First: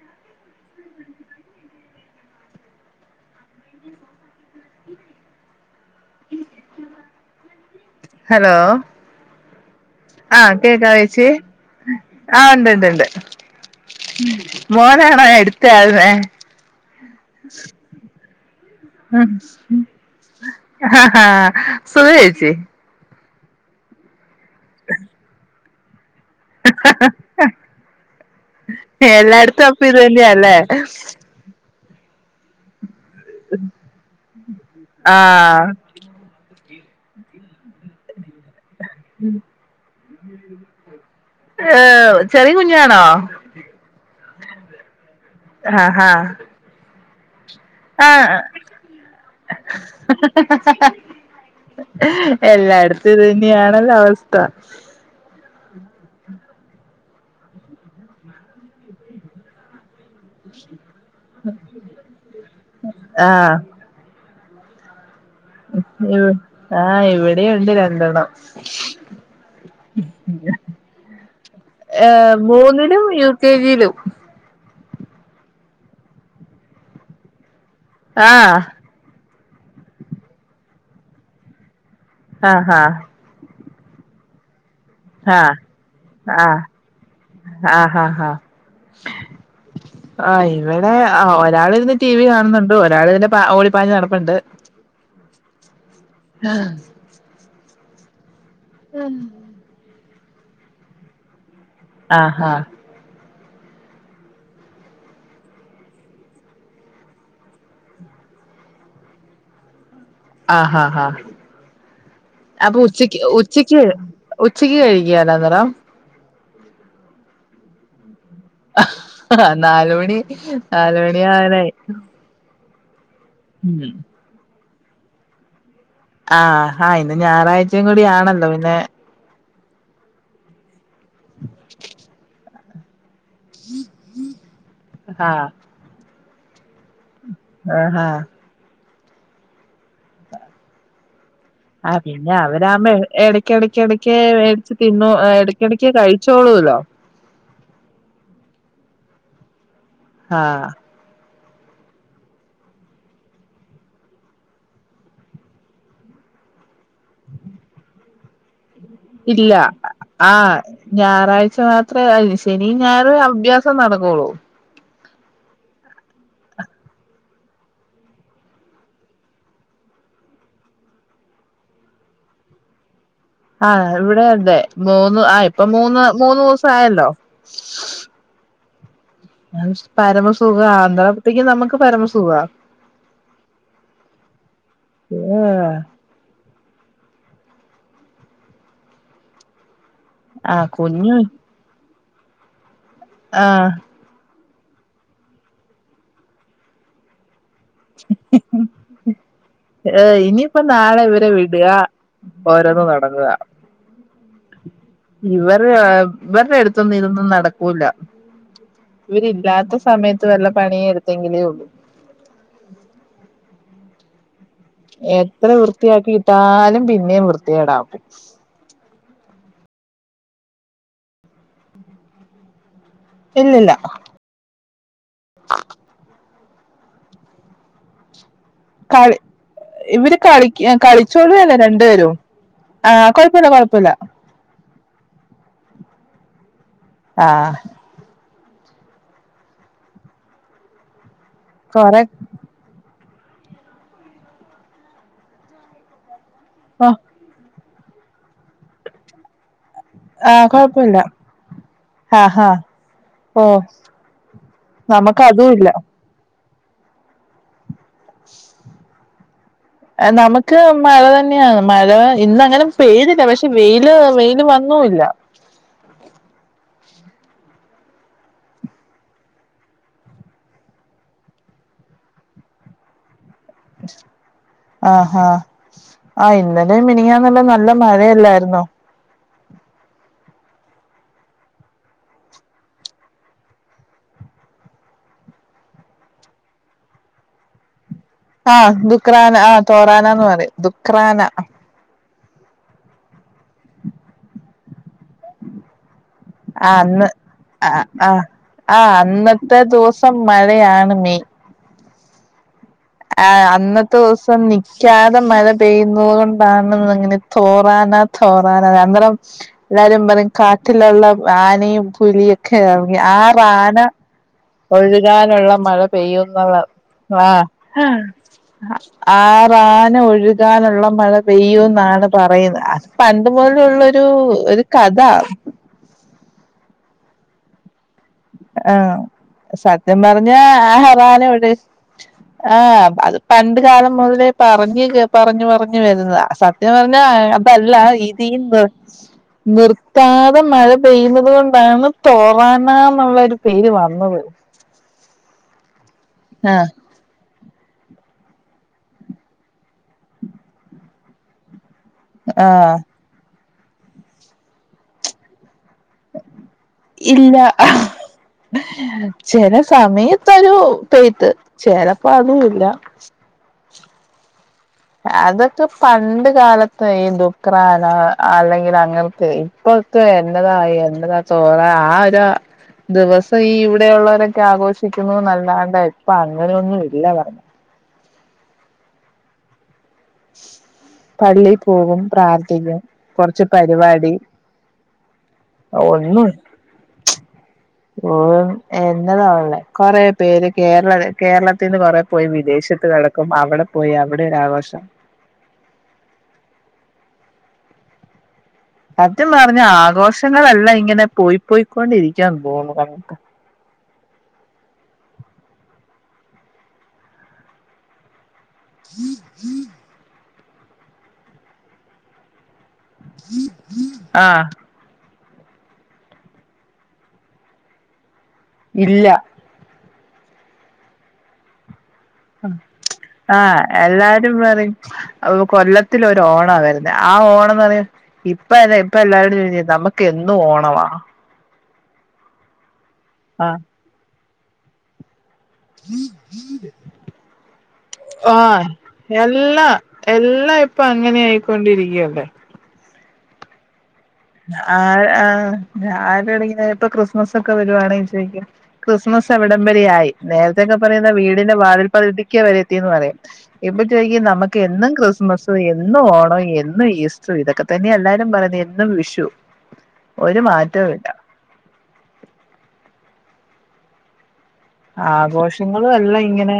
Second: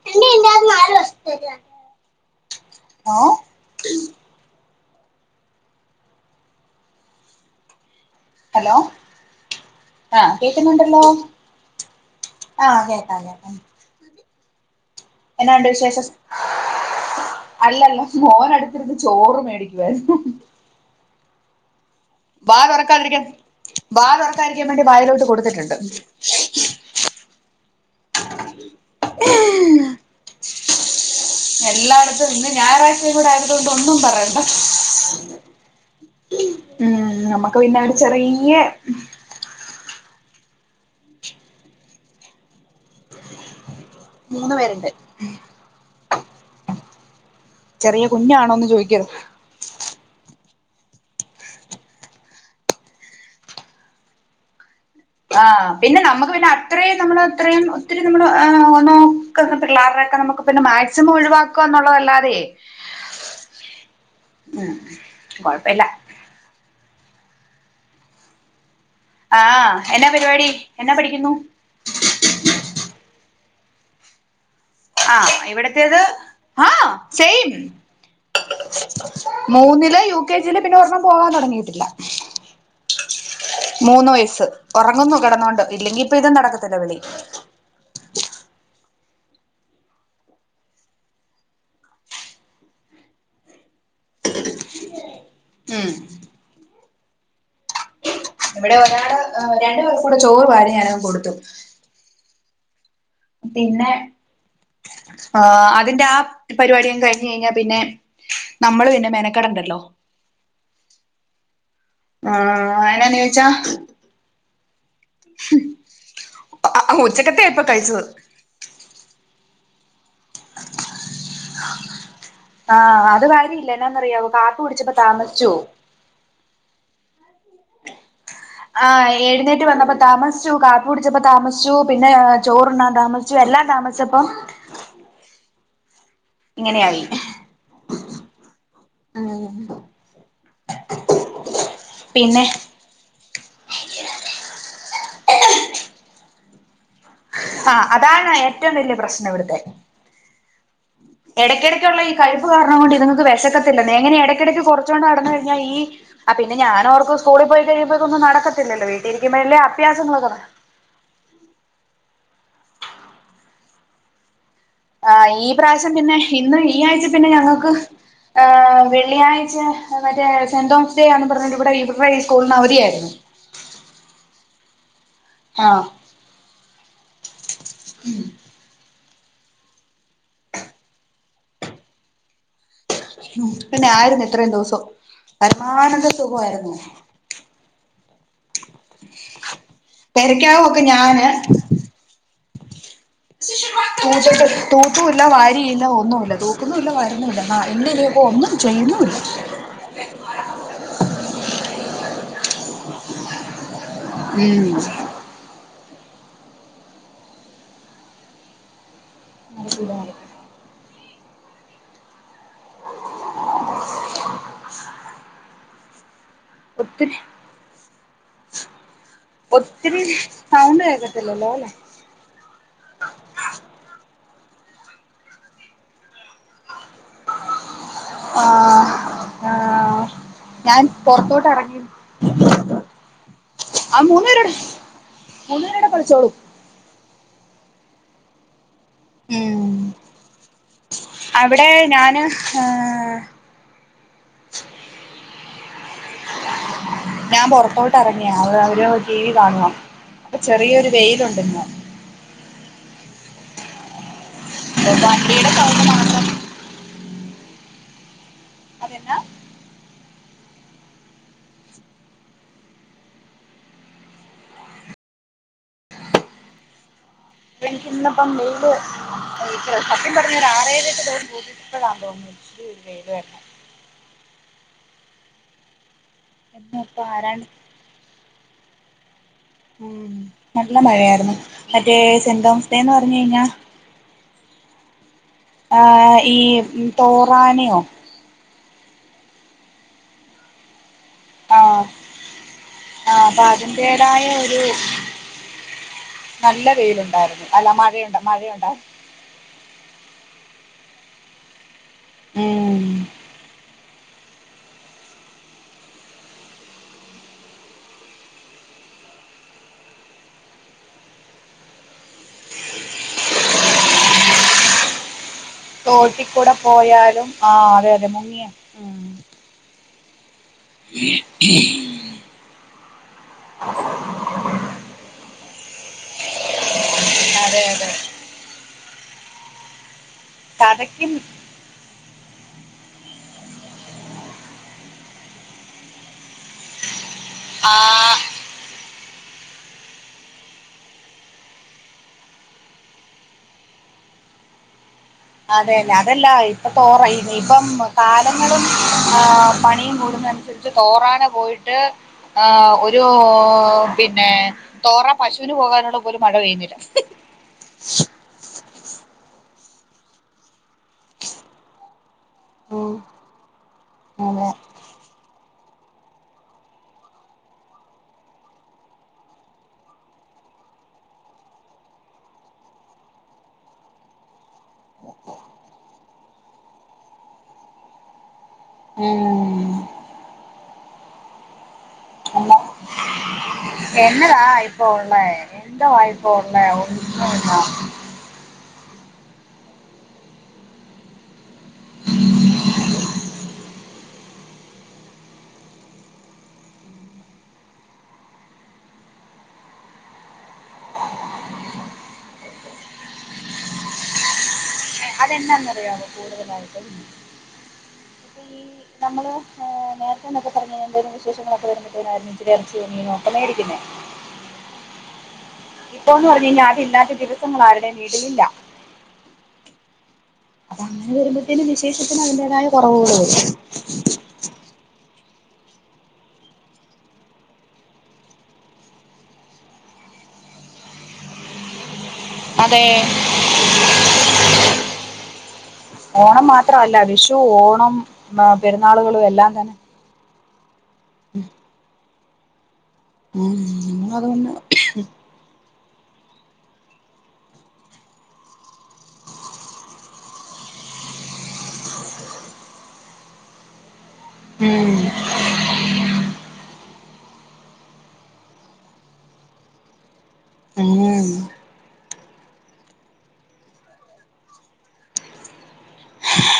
Law hello ആഹ് ആ കേക്കുന്നുണ്ടല്ലോ കേക്കാവേച്ചി ആ ആഹ് ഇണ്ട്ണ്ട്ണ്ട് കേക്കാം കേക്കാം ഉം മോനെവടെ എന്നാണ്ട് വിശേഷം അല്ലല്ല മോനടു [unintelligible] ചോറ്മേടിക്കുവായിരുന്നു ഹാ ഹാ ആഹ് വാ തുറക്കാതിരിക്കാൻ വാ തുറക്കാതിരിക്കാൻ വേണ്ടി വായിലോട്ട് കൊടുത്തിട്ടുണ്ട് എല്ലായിടത്തും അപ്പ ഇതു തന്നെയാ അല്ലെ എല്ലായിടത്തും ഇന്ന് ഞായറാഴ്ചയും കൂടെ ആയത് കൊണ്ട് ഒന്നും പറയണ്ട ആഹ് ഉം നമ്മുക്ക് പിന്നെഒരു ചെറിയെ ഉം ചെറിയ കുഞ്ഞാണോ. മൂന്ന് പേര്ണ്ട്. ആഹ് ആഹ് ചെറിയ കുഞ്ഞാണോന്ന് ചോയ്കര് ഹ് ഹ് ഹ് ഹ് ഹ എല്ലായിടത്തും ഇതുന്നെയാണല്ലോ അവസ്ഥ. ആഹ് പിന്നെ നമുക്ക് പിന്നെ അത്രയും നമ്മള് അത്രയും ഒത്തിരി നമ്മള് ഒന്നൊക്കെ പിള്ളാര്ടെ നമുക്ക് പിന്നെ മാക്സിമം ഒഴിവാക്കുകന്നുള്ളതല്ലാതെ ആഹ് ഉം കൊഴപ്പവില്ല ആഹ് ഇവിടെയുണ്ട് രണ്ടെണ്ണം.. ആഹ് എന്നാ പരിപാടി എന്നാ പഠിക്കുന്നു ഏഹ് മൂന്നിലും യു കെ ജിയിലും ആഹ് ഇവിടുത്തേത് ആഹ് സെയിം ആഹ് മൂന്നില് യു കെ ജിയില് പിന്നെ ഒരെണ്ണം പോവാൻ തുടങ്ങിയിട്ടില്ല. ആഹ് ഹാ മൂന്ന് വയസ്സ് ഉറങ്ങുന്നു കിടന്നോണ്ട് ഇല്ലെങ്കി ഇപ്പൊ ഇതും ആഹ് നടക്കത്തില്ല വിളി ആഹ് ആഹ് ആഹ് ആഹ് ഇവിടെ ഒരാളിരുന്ന് ടി വി കാണുന്നുണ്ട് ഒരാൾ ഇതിലെ പ ഓടിപ്പാഞ്ഞ് നടപ്പുണ്ട്. മ്മ് ഇവിടെ ഒരാള് രണ്ടു പേർക്കൂടെ ചോറ് വാരി ഞാനങ്ങ് കൊടുത്തു. ആഹാ പിന്നെ ആഹ് അതിന്റെ ആ പരിപാടി അങ്ങ് കഴിഞ്ഞ്കഴിഞ്ഞാ പിന്നെ നമ്മള് പിന്നെ മെനക്കെടണ്ടല്ലോ ആഹാഹാ അപ്പൊ ആഹ് എന്നാന്ന് ഉച്ചക്ക് ചോയിച്ചാ ഉച്ചയ്ക്ക്.. ഉച്ചയ്ക്ക് കഴികേല അന്നരം ആ അ ഉച്ചക്കത്തെയ ഇപ്പോകഴിച്ചത് നാലുമണി നാലുമണി ആവാനായി ആഹ് അത് കാര്യവില്ല ഉം എന്നാന്നറിയാവോ കാപ്പികുടിച്ചപ്പോ താമസിച്ചുപോവും ആഹ് ഹാ ഇന്ന് ഞായറാഴ്ചയും കൂടി ആണല്ലോ പിന്നെ ആഹ് എഴുന്നേറ്റ് വന്നപ്പോ താമസിച്ചു കാപ്പി കുടിച്ചപ്പോ താമസിച്ചു പിന്നെ ചോറുണ്ണാൻതാമസി ച്ചു എല്ലാം താമസിച്ചപ്പം ഹാ ഇങ്ങനെയായി ആഹ് ഹാ ആഹ് ആ പിന്നെ അവരാമ്പോ എ ഏട ക്കിടയ്ക്ക്ക്കിടയ്ക്ക് മേടിച്ച് തിന്നു ഇടക്കിടയ്ക്ക് കഴിച്ചോളൊല്ലോ. ആ അതാണ് ഏറ്റവും വലിയ പ്രശ്നം വിടുത്തെ. ആഹ് ഇടയ്ക്കിടക്കുള്ള ഈ കഴിപ്പ് കാരണം കൊണ്ട് ഇതിങ്ങക്ക് വിശക്കത്തില്ലെന്ന് എങ്ങനെ ഇടക്കിടക്ക് കൊറിച്ചോണ്ട് നടന്ന് കഴിഞ്ഞാൽ ഈ ആ പിന്നെ ഞാൻഓർക്കുവ സ്കൂളിൽ പോയി കഴിയുമ്പോഇതൊന്നും നടക്കത്തില്ലല്ലോ ഇല്ല വീട്ടിലിരിക്കുമ്പോഴല്ലേ അഭ്യാസങ്ങളൊക്കെ ആഹ് ഞാറാഴ്ച മാത്ര ശനിം ഞായറും അഭ്യാസം നടക്കൊള്ളൂ. ആ ഈ പ്രാവശ്യം പിന്നെ ഇന്ന് ഈ ആയ്ച പിന്നെ ഞങ്ങക്ക് ആ വെള്ളിയാഴ്ച മറ്റേ സെന്റ് തോമസ് ഡേ ആന്ന് പർഞ്ഞ്ട്ട് ഇവിടെ [unintelligible] സ്കൂളിന് അവധിയായിര്ന്ന്. ആഹ് ഇവിടെഎന്നെ മൂന്ന് ആ ഇപ്പം ആഹ് മൂന്ന് മൂന്ന് ദിവസായല്ലോ. പരമസുഖാ [unintelligible] നമക്ക് പരമസുഖാ ഉം പിന്നെ ആയിരുന്നു ഇത്രയും ദിവസം പരമാനന്ദ സുഖയിരുന്നു ആഹ് പെരക്കകമൊക്കെ കുഞ്ഞു ഞാന് ആഹ് തൂത്ട്ട് തൂതുല്ല വാരീല്ല ഒന്നുല്ല തൂക്കുന്നുല്ല വാരുന്നുല്ല. ആ [unintelligible] ഒന്നും ചെയ്യുന്നൂല്ല. ഏഹ് ഇനിയിപ്പം നാളെ ഇവരെ വിട്ക ഓരോന്ന് നടങ്ങ ഉം. ഇവര് ഇവരുടെ അടുത്തൊന്നും ഇതൊന്നും നടക്കൂല ഇവരില്ലാത്ത സമയത്ത് വല്ല പണിയെടുത്തെങ്കിലേ ഉള്ളൂ എത്ര വൃത്തിയാക്കിട്ടാലും ഒത്തിരി പിന്നെയും വൃത്തികേടാക്കും ഒത്തിരി സൗണ്ട് കേക്കത്തില്ലല്ലോ അല്ലെ ഇല്ലില്ല [inaudible] ആഹ് കളി ആഹ് ഇവര് കളിക ഞാൻ പുറത്തോട്ട് കളിച്ചോളുലെ ഇറങ്ങി രണ്ടു പേരും ആഹ് കുഴപ്പുല്ല കുഴപ്പുല്ല ആ മൂന്നെരുടെ മൂന്ന്പേരൂടെ കളിച്ചോളും ആഹ് ഉം അവിടെ കൊറെ ഞാന് ആഹ് ഞാൻ പൊറത്തോട്ട് ഇറങ്ങിയാ അവ അവര് ടിവി കാണുവ ആഹ് കൊയ്പ്പല്ല ആഹ് ആഹ് ഓ നമുക്ക് അതും വണ്ടിയുടെ ഇല്ല സൗണ്ട് മാത്രം അതെന്നാ? ഏ നമക്ക് മഴ തന്നെയാ മഴ ഇന്നങ്ങനെ പെയ്തില്ല പക്ഷെ വെയില് വെയില് വന്നൂല്ല. എനക്കിന്ന്പ്പം [unintelligible] ഇപ്പൊ സത്യം പറഞ്ഞ ഒരാറേഴ് എട്ട് ദിവസം കൂടിയപ്പോളാ തോന്നുന്നു ഇച്ചിരി ഒരു വെയില് വരുന്നേ ആഹ് ഹ ആഹ് ഇന്നലെ ഇന്നിപ്പോ മിനിയാന്നെല്ല ആരാണ്ട് നല്ല മഴയല്ലായിരുന്നോ ഉം നല്ല മഴയായിരുന്നു മറ്റേ സെന്റ് തോമസ് ഡേന്ന് പർഞ്ഞ് കയ്ഞ്ഞാ ആഹ് ഈ തോറാനിയോ ആഹ് ദുഗ്രാരാന ആ തോറാനാന്ന് പറിം ദുഗ്രാന. ആഹ് ആഹ് അത അദിന്റേതായ ഒരു നല്ല വെയിലുണ്ടായിരുന്നു അല്ല മഴയുണ്ട മഴയുണ്ടായിരു അന്ന ത ദിവസം മഴയാണ് മെയിൻ ഉം ആഹ് അന്നത്തെ ദിവസം നിക്കാതെ മഴ പെയ്യുന്നതു കൊണ്ടാണെന്ന് അങ്ങനെ തോറാനാ തോറാന അന്നേരം എല്ലാരും പറയും കാട്ടിലുള്ള ആനയും പുലിയൊക്കെ ഇറങ്ങി ആരാണ് ഒഴുകാനുള്ള മഴ തോട്ടിക്കൂടെ പെയ്യുന്നവർ ആ പോയാലും ആഹ് അതെ അതെ മുങ്ങിയ ഉം ആറാന ഒഴുകാനുള്ള മഴ പെയ്യും എന്നാണ് പറയുന്ന അത് പണ്ട് മുതലുള്ളൊരു ഒരു കഥ അതെ അതെ ആഹ് സത്യം പർഞ്ഞ കഥയ്ക്കും [unintelligible] ആ അത് പണ്ട്കാലം മുതലേ പറഞ് കെ പറഞ്ഞു പറഞ്ഞു വരുന്നതാ സത്യം പറഞ്ഞ [inaudible] അല്ല ആ ഇതീന്ന് [inaudible] നിർത്താതെ മഴ പെയ്യുന്നത് കൊണ്ടാണ് തോറാനാ ന്നൊള്ളൊരു പേര് വന്നത് അതെ നെ അതല്ലാ ആഹ് ഇപ്പൊ തോറ [inaudible] ഇപ്പം കാലങ്ങളും ഏഹ് പണിയും കൂടുന്നനുസരിച്ച് തോറാന പോയിട്ട് ട്ട് ഏ.. ആഹ് ഒരൂ പിന്നെ തോറ പശുന് പോകോനുള്ള ഇല്ല ആഹ് ചെല സമയത്തൊരു പെയ്ത്ത് ചെലപ്പോ അതൂല്ല. അതെ അതൊക്കെ പണ്ട് കാലത്ത് ഈ ദുക്രാന അല്ലെങ്കിലങ്ങനത്തെ ഇപ്പൊ ഇപ്പന്നതായി എന്നതാ തോറാന ആ ഒരു ദിവസോം ഈ ഇവിടെയുള്ളവരൊക്കെ ആഘോഷിക്കുന്നു നല്ലാണ്ട് ഇപ്പ അങ്ങനെയൊന്നും ഇല്ല പറഞ് ഉം പള്ളീ പോകും പ്രാർത്ഥിക്കും കൊറച്ച് പരു എന്നതായിപ്പൊ ഒള്ളെ എന്തുവായിപ്പോ ഉള്ളെ ഒന്നൂല്ല. ഓം എന്നതാ കൊറേ പേര് കേരള കേരളത്തിന്ന് കൊറേ പോയി വിദേശത്ത് കെടക്കും അവ്ടെ പോയി അവിടെരാഘോഷം സത്യം പറഞ്ഞ ആഘോഷങ്ങളെല്ലാ ഇങ്ങനെ പോയി പോയിക്കൊണ്ടിരിക്കാൻ പോകുന്നു കണ്ട്ട്ട് അതെന്നാന്നറിയാവോ കൂടുതലായിട്ടും ഈ നമ്മൾ നേരത്തെന്നൊക്കെ പറഞ്ഞഴിഞ്ഞാ എന്തേലും വിശേഷങ്ങളൊക്കെ വരുമ്പോത്തേനായിരുന്നു ഇത്തിരി ഇറച്ചിയോ, മീനോ ഒക്കെ മേടിക്കുന്നേ ആഹ ഇപ്പൊന്ന് പറഞ്ഞ് കഴിഞ്ഞാ അതില്ലാത്ത ദിവസങ്ങള് ആര്ടേം വീടിലില്ല ഇല്ല അതങ്ങനെ വരുമ്പോത്തേന് വിശേഷത്തിന് അതിന്റേതായ കൊറവുകള് വെരും പറീം കൊല്ലത്തിലൊരോണാ വെരുന്നെ ആ ഓണന്ന് പറയുമ്പോ ഇപ്പതാ ഇപ്പ എല്ലാരോടും ചോയ്ച്ച നമ്മ്ക്ക് എന്നും ഓണവാ അതെ... ആഹ് ഓണം മാത്രവല്ല വിഷു ഓണംനോ പെരുന്നാളുകളു എല്ലാം തന്നെ എല്ലായിപ്പൊ അങ്ങനെ ആയിക്കൊണ്ടിരിക്കയിവിടെ ഉം അതുകൊണ്ട് ആയ് ആ ആരോടെങ്കി ഇപ്പൊ ക്രിസ്മസൊക്കെ വരുവാണെങ്കി ചോയ്ക്കും ക്രിസ്മസ് എവിടംവരെയായി നേരത്തെൊക്കെ പറയുന്ന വീടിന്റെ വാതിൽ പകുതിക്കെ വരെയെത്തീന്ന് പറയും. ഇപ്പം ചോയ്ക്കും നമ്മക്കെന്നും ഉം ക്രിസ്മസും എന്നും ഓണോം എന്നും ഈസ് ഇതൊക്കെ തന്നെ എല്ലാരും പറയുന്നെ എന്നും വിഷു ഒരു മാറ്റോം ഇല്ല ഉം ആഘോഷങ്ങളുഎല്ലാം ഇങ്ങനെ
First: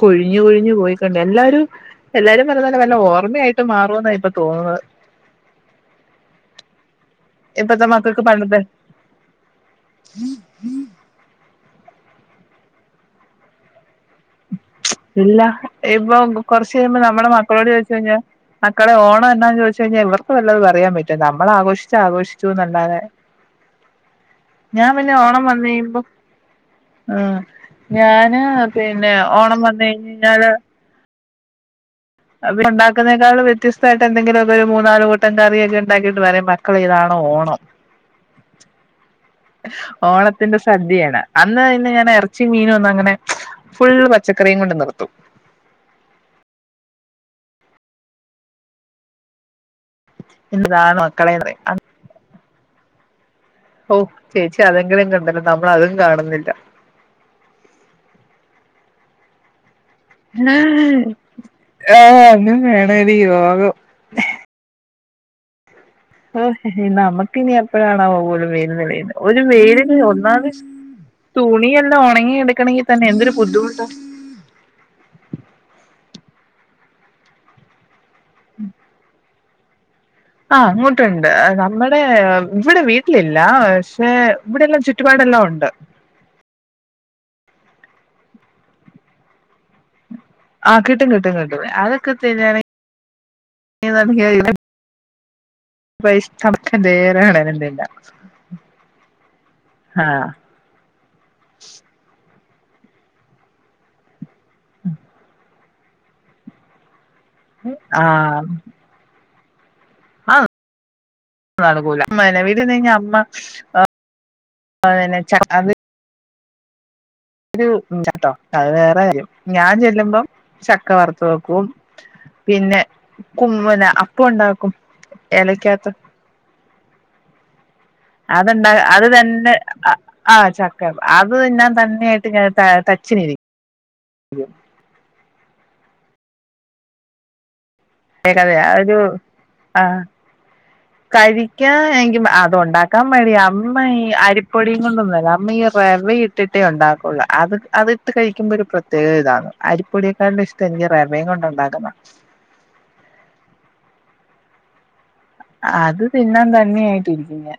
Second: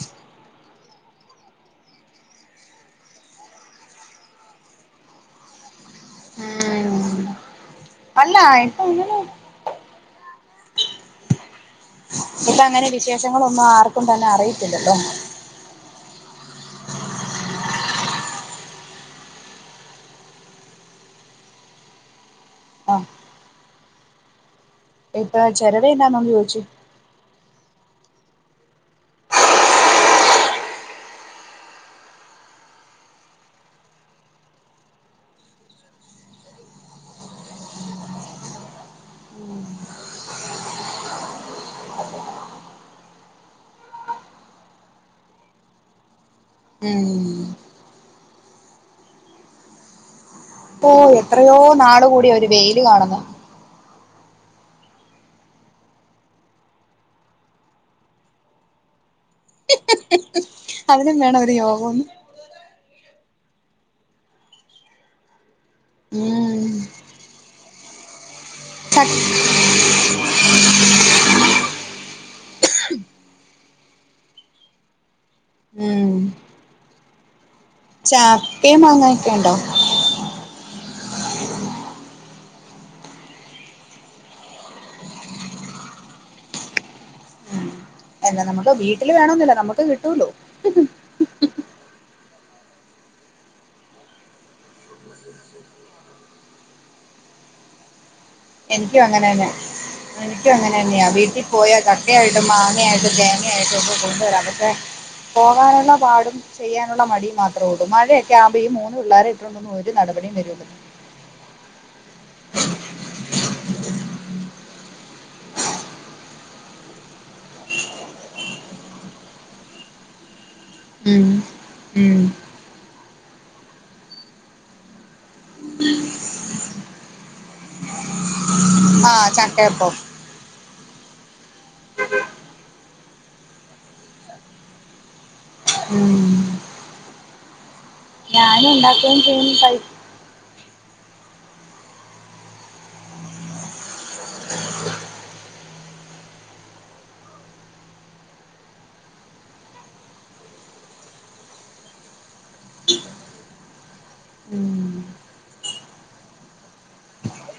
കൊഴിഞ്ഞു കൊഴിഞ്ഞു പോയിക്കൊണ്ട് എല്ലാരും എല്ലാരും പറയുന്നലെ വല്ല ഓർമ്മയായിട്ട് മാറോന്നാ ഇപ്പ തോന്നുന്നത് ഇപ്പൊത്തെ മക്കക്ക് അല്ല പണ്ടത്തെ ഇപ്പൊ അങ്ങനെ ഉം ഉം ഇപ്പങ്ങനെ വിശേഷങ്ങളൊന്നും ആർക്കും തന്നെ അറിയത്തില്ലട്ടോ ഇല്ല ഇപ്പൊ കൊറച്ച് കഴിയുമ്പോ നമ്മടെ മക്കളോട് ചോയ്ച് കഴിഞ്ഞാ മക്കളെ ഓണം എന്നാന്ന് ചോയ്ച്ച് കഴിഞ്ഞാ ഇവർക്ക് വല്ലതും അറിയാം പറ്റോ നമ്മള് ആഘോഷിച്ചാ ആഘോഷിച്ചുന്നല്ലാതെ. ആഹ് ഞാം പിന്നെ ഇപ്പൊ ഓണം വന്ന് ചിലര് കഴിയുമ്പോ എന്നാന്നൊന്ന് ചോദിച്ചു ആഹ് ഞാന് പിന്നെ ഓണം വന്ന് കഴിഞഴിഞ്ഞാല് ഇവിടെണ്ടുക്ന്നേക്കാളും വ്യത്യസ്തായിട്ട് എന്തെങ്കിലൊക്കൊരു മൂന്നാല് കൂട്ടം കറിയൊക്കെ ഒണ്ടാക്കീട്ട് പറിയും ക്കളെ ഇതാണു ഓണം ഉം ഓണത്തിന്റെ സദ്യയാണ് അന്ന് പിന്നെ ഞാന് ഇറച്ചി മീനൊന്നങ്ങനെ ഫുള്ള് പച്ചക്കറിയും കൊണ്ട് നിർത്തും. ഉം. ഇന്നതാണ് ഓഹ് മക്കളെന്ന് എത്രയോ പറയും നാള് കൂടി ഒരു വെയില് കാണുന്നെ ഹൊ ചേച്ചി അതെങ്കിലും കണ്ടല്ലൊ നമ്മളതും കാണുന്നില്ല. അതിനും വേണം ഒരു ഏഹ് യോഗംന്ന് ആഹ് അയിനും വേണടി യോഗം. ഹോ ഉം നമ്മുക്കിനി എപ്പഴാണാവോ ഒര് വെയില്ന് വെയ് ഒര് വെയിലിന് ഒന്നാംത് തുണിയെല്ലാം ഉണങ്ങിെടുക്കണെങ്കി തന്നെ എന്തൊരു ബുദ്ധിമുട്ടോ. ഉം. ചക്കിം മാങ്ങക്കെണ്ടോ ആഹ് അങ്ങോട്ട്ണ്ട് നമ്മടെ ഇവിടെ വീട്ടിലില്ല ക്ഷെ ഇവിടെല്ലാം ചുറ്റുപാടെല്ലാം ഉണ്ട്. എന്ന നമുക്ക് വീട്ടില് വേണോന്നില്ല നമുക്ക് കിട്ടൂല്ലോ ആഹ് കിട്ടും കിട്ടും കിട്ടും അതൊക്കെ തിന്നാന് [unintelligible] ഇപ്പ ഇഷ്ടൺക്കിൻ [unintelligible] എനിക്കും അങ്ങനന്നെ ക്കും അങ്ങനെ തന്നെയാ വീട്ടിപോയാ ചക്കയായിട്ടും മാങ്ങയായിട്ടും തേങ്ങയായിട്ടും ഒക്കെ കൊണ്ടുവരാം. പോകാനുള്ള പാടും ചെയ്യാനുള്ള മടിയും മാത്രേ ഉള്ളൂ മഴയൊക്കെ ആഹ് ആവുമ്പോ. പുള്ളാരെയിട്ടൊന്നും ഒരു നടപടിയും വരുല ന്നട്ക്കൂല മാനവിധിന്ന് ഞമ്മ ആഹ് അതന്നെ ച അത് ഒരു മുൻചാട്ടോ അത് വേറെ കാര്യം ഞാൻ ചെല്ലുമ്പം ചക്ക വറ്ത്ത് ഉം വെക്കും ഉം. പിന്നെ കും പിന്നെ അപ്പം ഉണ്ടാക്കും എലക്കഹ്ത്ത് അതെന്താ അത് ആഹ് തന്നെ ചക്കയപ്പം അഹ്‌ ആ ചക്ക അത് തിന്നതന്നെയായിട്ട് തച്ചിനിരി ക്കും ഉം ക്കേക്കാതയാ ഞാനും ഒരു ഉണ്ടാക്കുകയും ചെയ്യും കഴി ആഹ് കഴിക്കാൻ എന്ക്കി അതോണ്ടാക്കാൻ മടിയാ അമ്മ ഇ അരിപൊടി കൊണ്ടന്നല്ല അമ്മ ഈ റവിം ട്ടിട്ടേ ഉണ്ടാകൊള്ളു അത് അത്ട്ട് കഴിക്കുമ്പൊരു പ്രത്യേക ഇതാണ് അരിപ്പൊടിയെക്കാളും ഇഷ് ക്ക്ഞ്ഞ് റവയും കൊണ്ട് ഉണ്ടാക്കണം ഉം അത് തിന്നാൻ തന്നെയായിട്ടിരിക്കുലെ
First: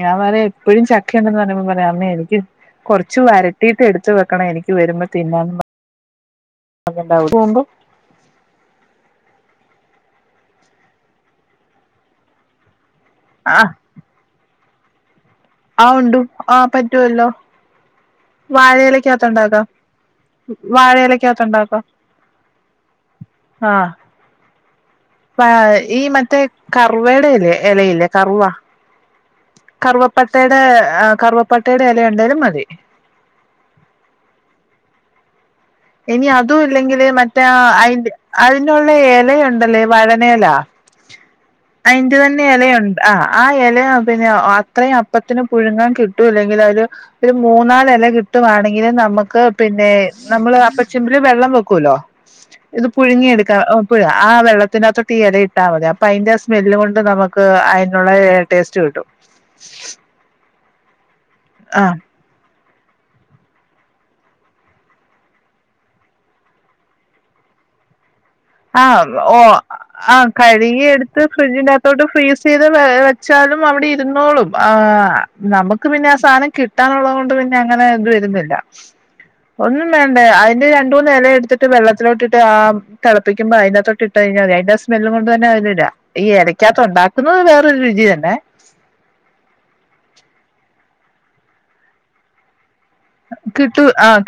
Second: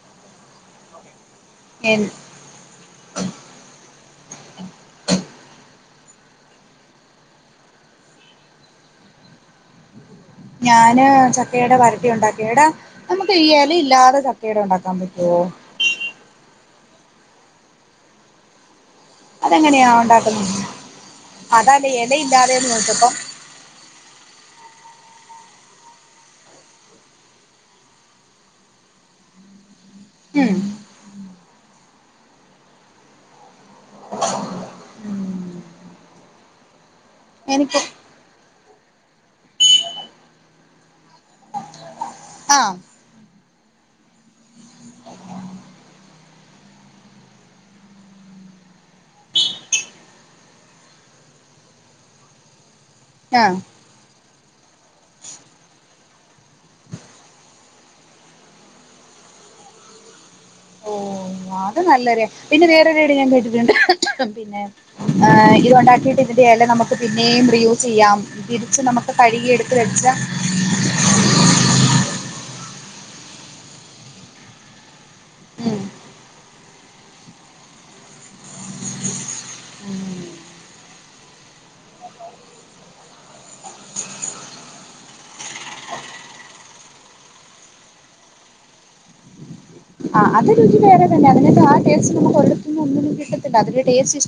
ഞാപറി എപ്പഴും ചക്കണ്ടെന്ന് പറയു പറയാ എൻ അമ്മേ എനിക്ക് കൊറച്ച് വരട്ടീട്ട് എടുത്ത് വെക്കണെ എനിക്ക് വരുമ്പ തിന്നാന് അതിണ്ടാവും പോവ്മ്പോ ഞാന് ചക്കയുടെ വരട്ടി ഉണ്ടാക്കി എടാ നമുക്ക് ഈ ആ ഇല ഇല്ലാതെ. ചക്കയട ഉണ്ടാക്കാൻ പറ്റോ ആഹ് ഉണ്ടും ആഹ് പറ്റുവല്ലോ വാഴയിലക്ക ത്ത്ണ്ടാക്ക അതെങ്ങനെയാ ഉണ്ടാക്കുന്നത് വാഴയിലക്കകത്ത്ണ്ടാക്ക. അതല്ല ഇലയില്ലാതെന്ന് ചോദിച്ചപ്പം ആഹ് പ്പ യാ ഈ മറ്റേ കർവെട ഇല്ലേ എലയില്ലേ കറുവ ഉം കറുവപ്പട്ടയുടെ കറുവപ്പട്ടയുടെ ഇല ഉണ്ടേലും മതി. ഇനി അതു ഇല്ലെങ്കില് മറ്റ ആ എനിക്ക് അയിന്റെ അയിനുള്ള ഇലയുണ്ടല്ലേ വഴനയെല അയിന്റെ തന്നെ ആഹ് ഇലയു ആഹ് ആ എലേ പിന്നെ അത്രയും അപ്പത്തിന് പുഴുങ്ങാൻ കിട്ടൂല്ലെങ്കിൽ അയ്ല് ഒരു മൂന്നാല് എല കിട്ടുവാണെങ്കില് നമുക്ക് പിന്നെ നമ്മള് പ്പെ ചെമ്പില് വെള്ളം വെക്കൂല്ലോ ഇത് പുഴുങ്ങിയെടുക്കാ ആഹ് പ്പ് ആ വെള്ളത്തിനകത്തൊട്ട് ഈ ഇല ഇട്ടാമതി അപ്പൊ അതിന്റെ സ്മെല്ലോണ്ട് നമുക്ക് അയിനുള്ള ടേസ്റ്റ് കിട്ടും. ഓ അത് ആ നല്ലൊരു പിന്നെ വേറെൊരുട് ഞാൻ കേട്ടിട്ടുണ്ട് പിന്നെ ഹ് ഇത് ഉണ്ടാക്കിയിട്ട് ഇതിന്റെ എല നമുക്ക് പിന്നെയും റിയൂസ്യ്യാം. ആഹ് ഓഹ് ആ കഴുകി എട് ഫ്രിഡ്ജിന്റെ ആത്തോട്ട് ഫ്രീസ് ചെയ്ത് വെച്ചാലും അവിടെ ഇരുന്നോളും ആ ഉം നമുക്ക് പിന്നെ ആ സാനം കിട്ടാനുള്ളതോണ്ട് പിന്നെ അങ്ങനെ ഇത് വരുന്നില്ല. ഒന്നും വേണ്ടേ അതിന്റെ രണ്ട് മൂന്ന് എല എടുത്തിട്ട് വെള്ളത്തിലോട്ടിട്ട് ആ തെളപ്പിക്ക്മ്പോ അയിനകത്തോട്ടിട്ടയ്ഞാൽ അയിന്റെ സ്മെൽ കൊണ്ട് തന്നെ അയിന്ടാ ഈ എലയ്ക്കകത്തുണ്ടാക്കുന്നത് വേറൊരു രുചി തന്നെ ആ അത് രുചി വേറെ തന്നെ അതിനട്ട് ആ ടേസ്റ്റ് നമുക്ക് ഒരിടത്ത്ന്ന് ഒന്നും കിട്ടത്തില്ല അതിന്റെ കിട്ടു ആ ടേസ്റ്റ് ഇഷ്ടം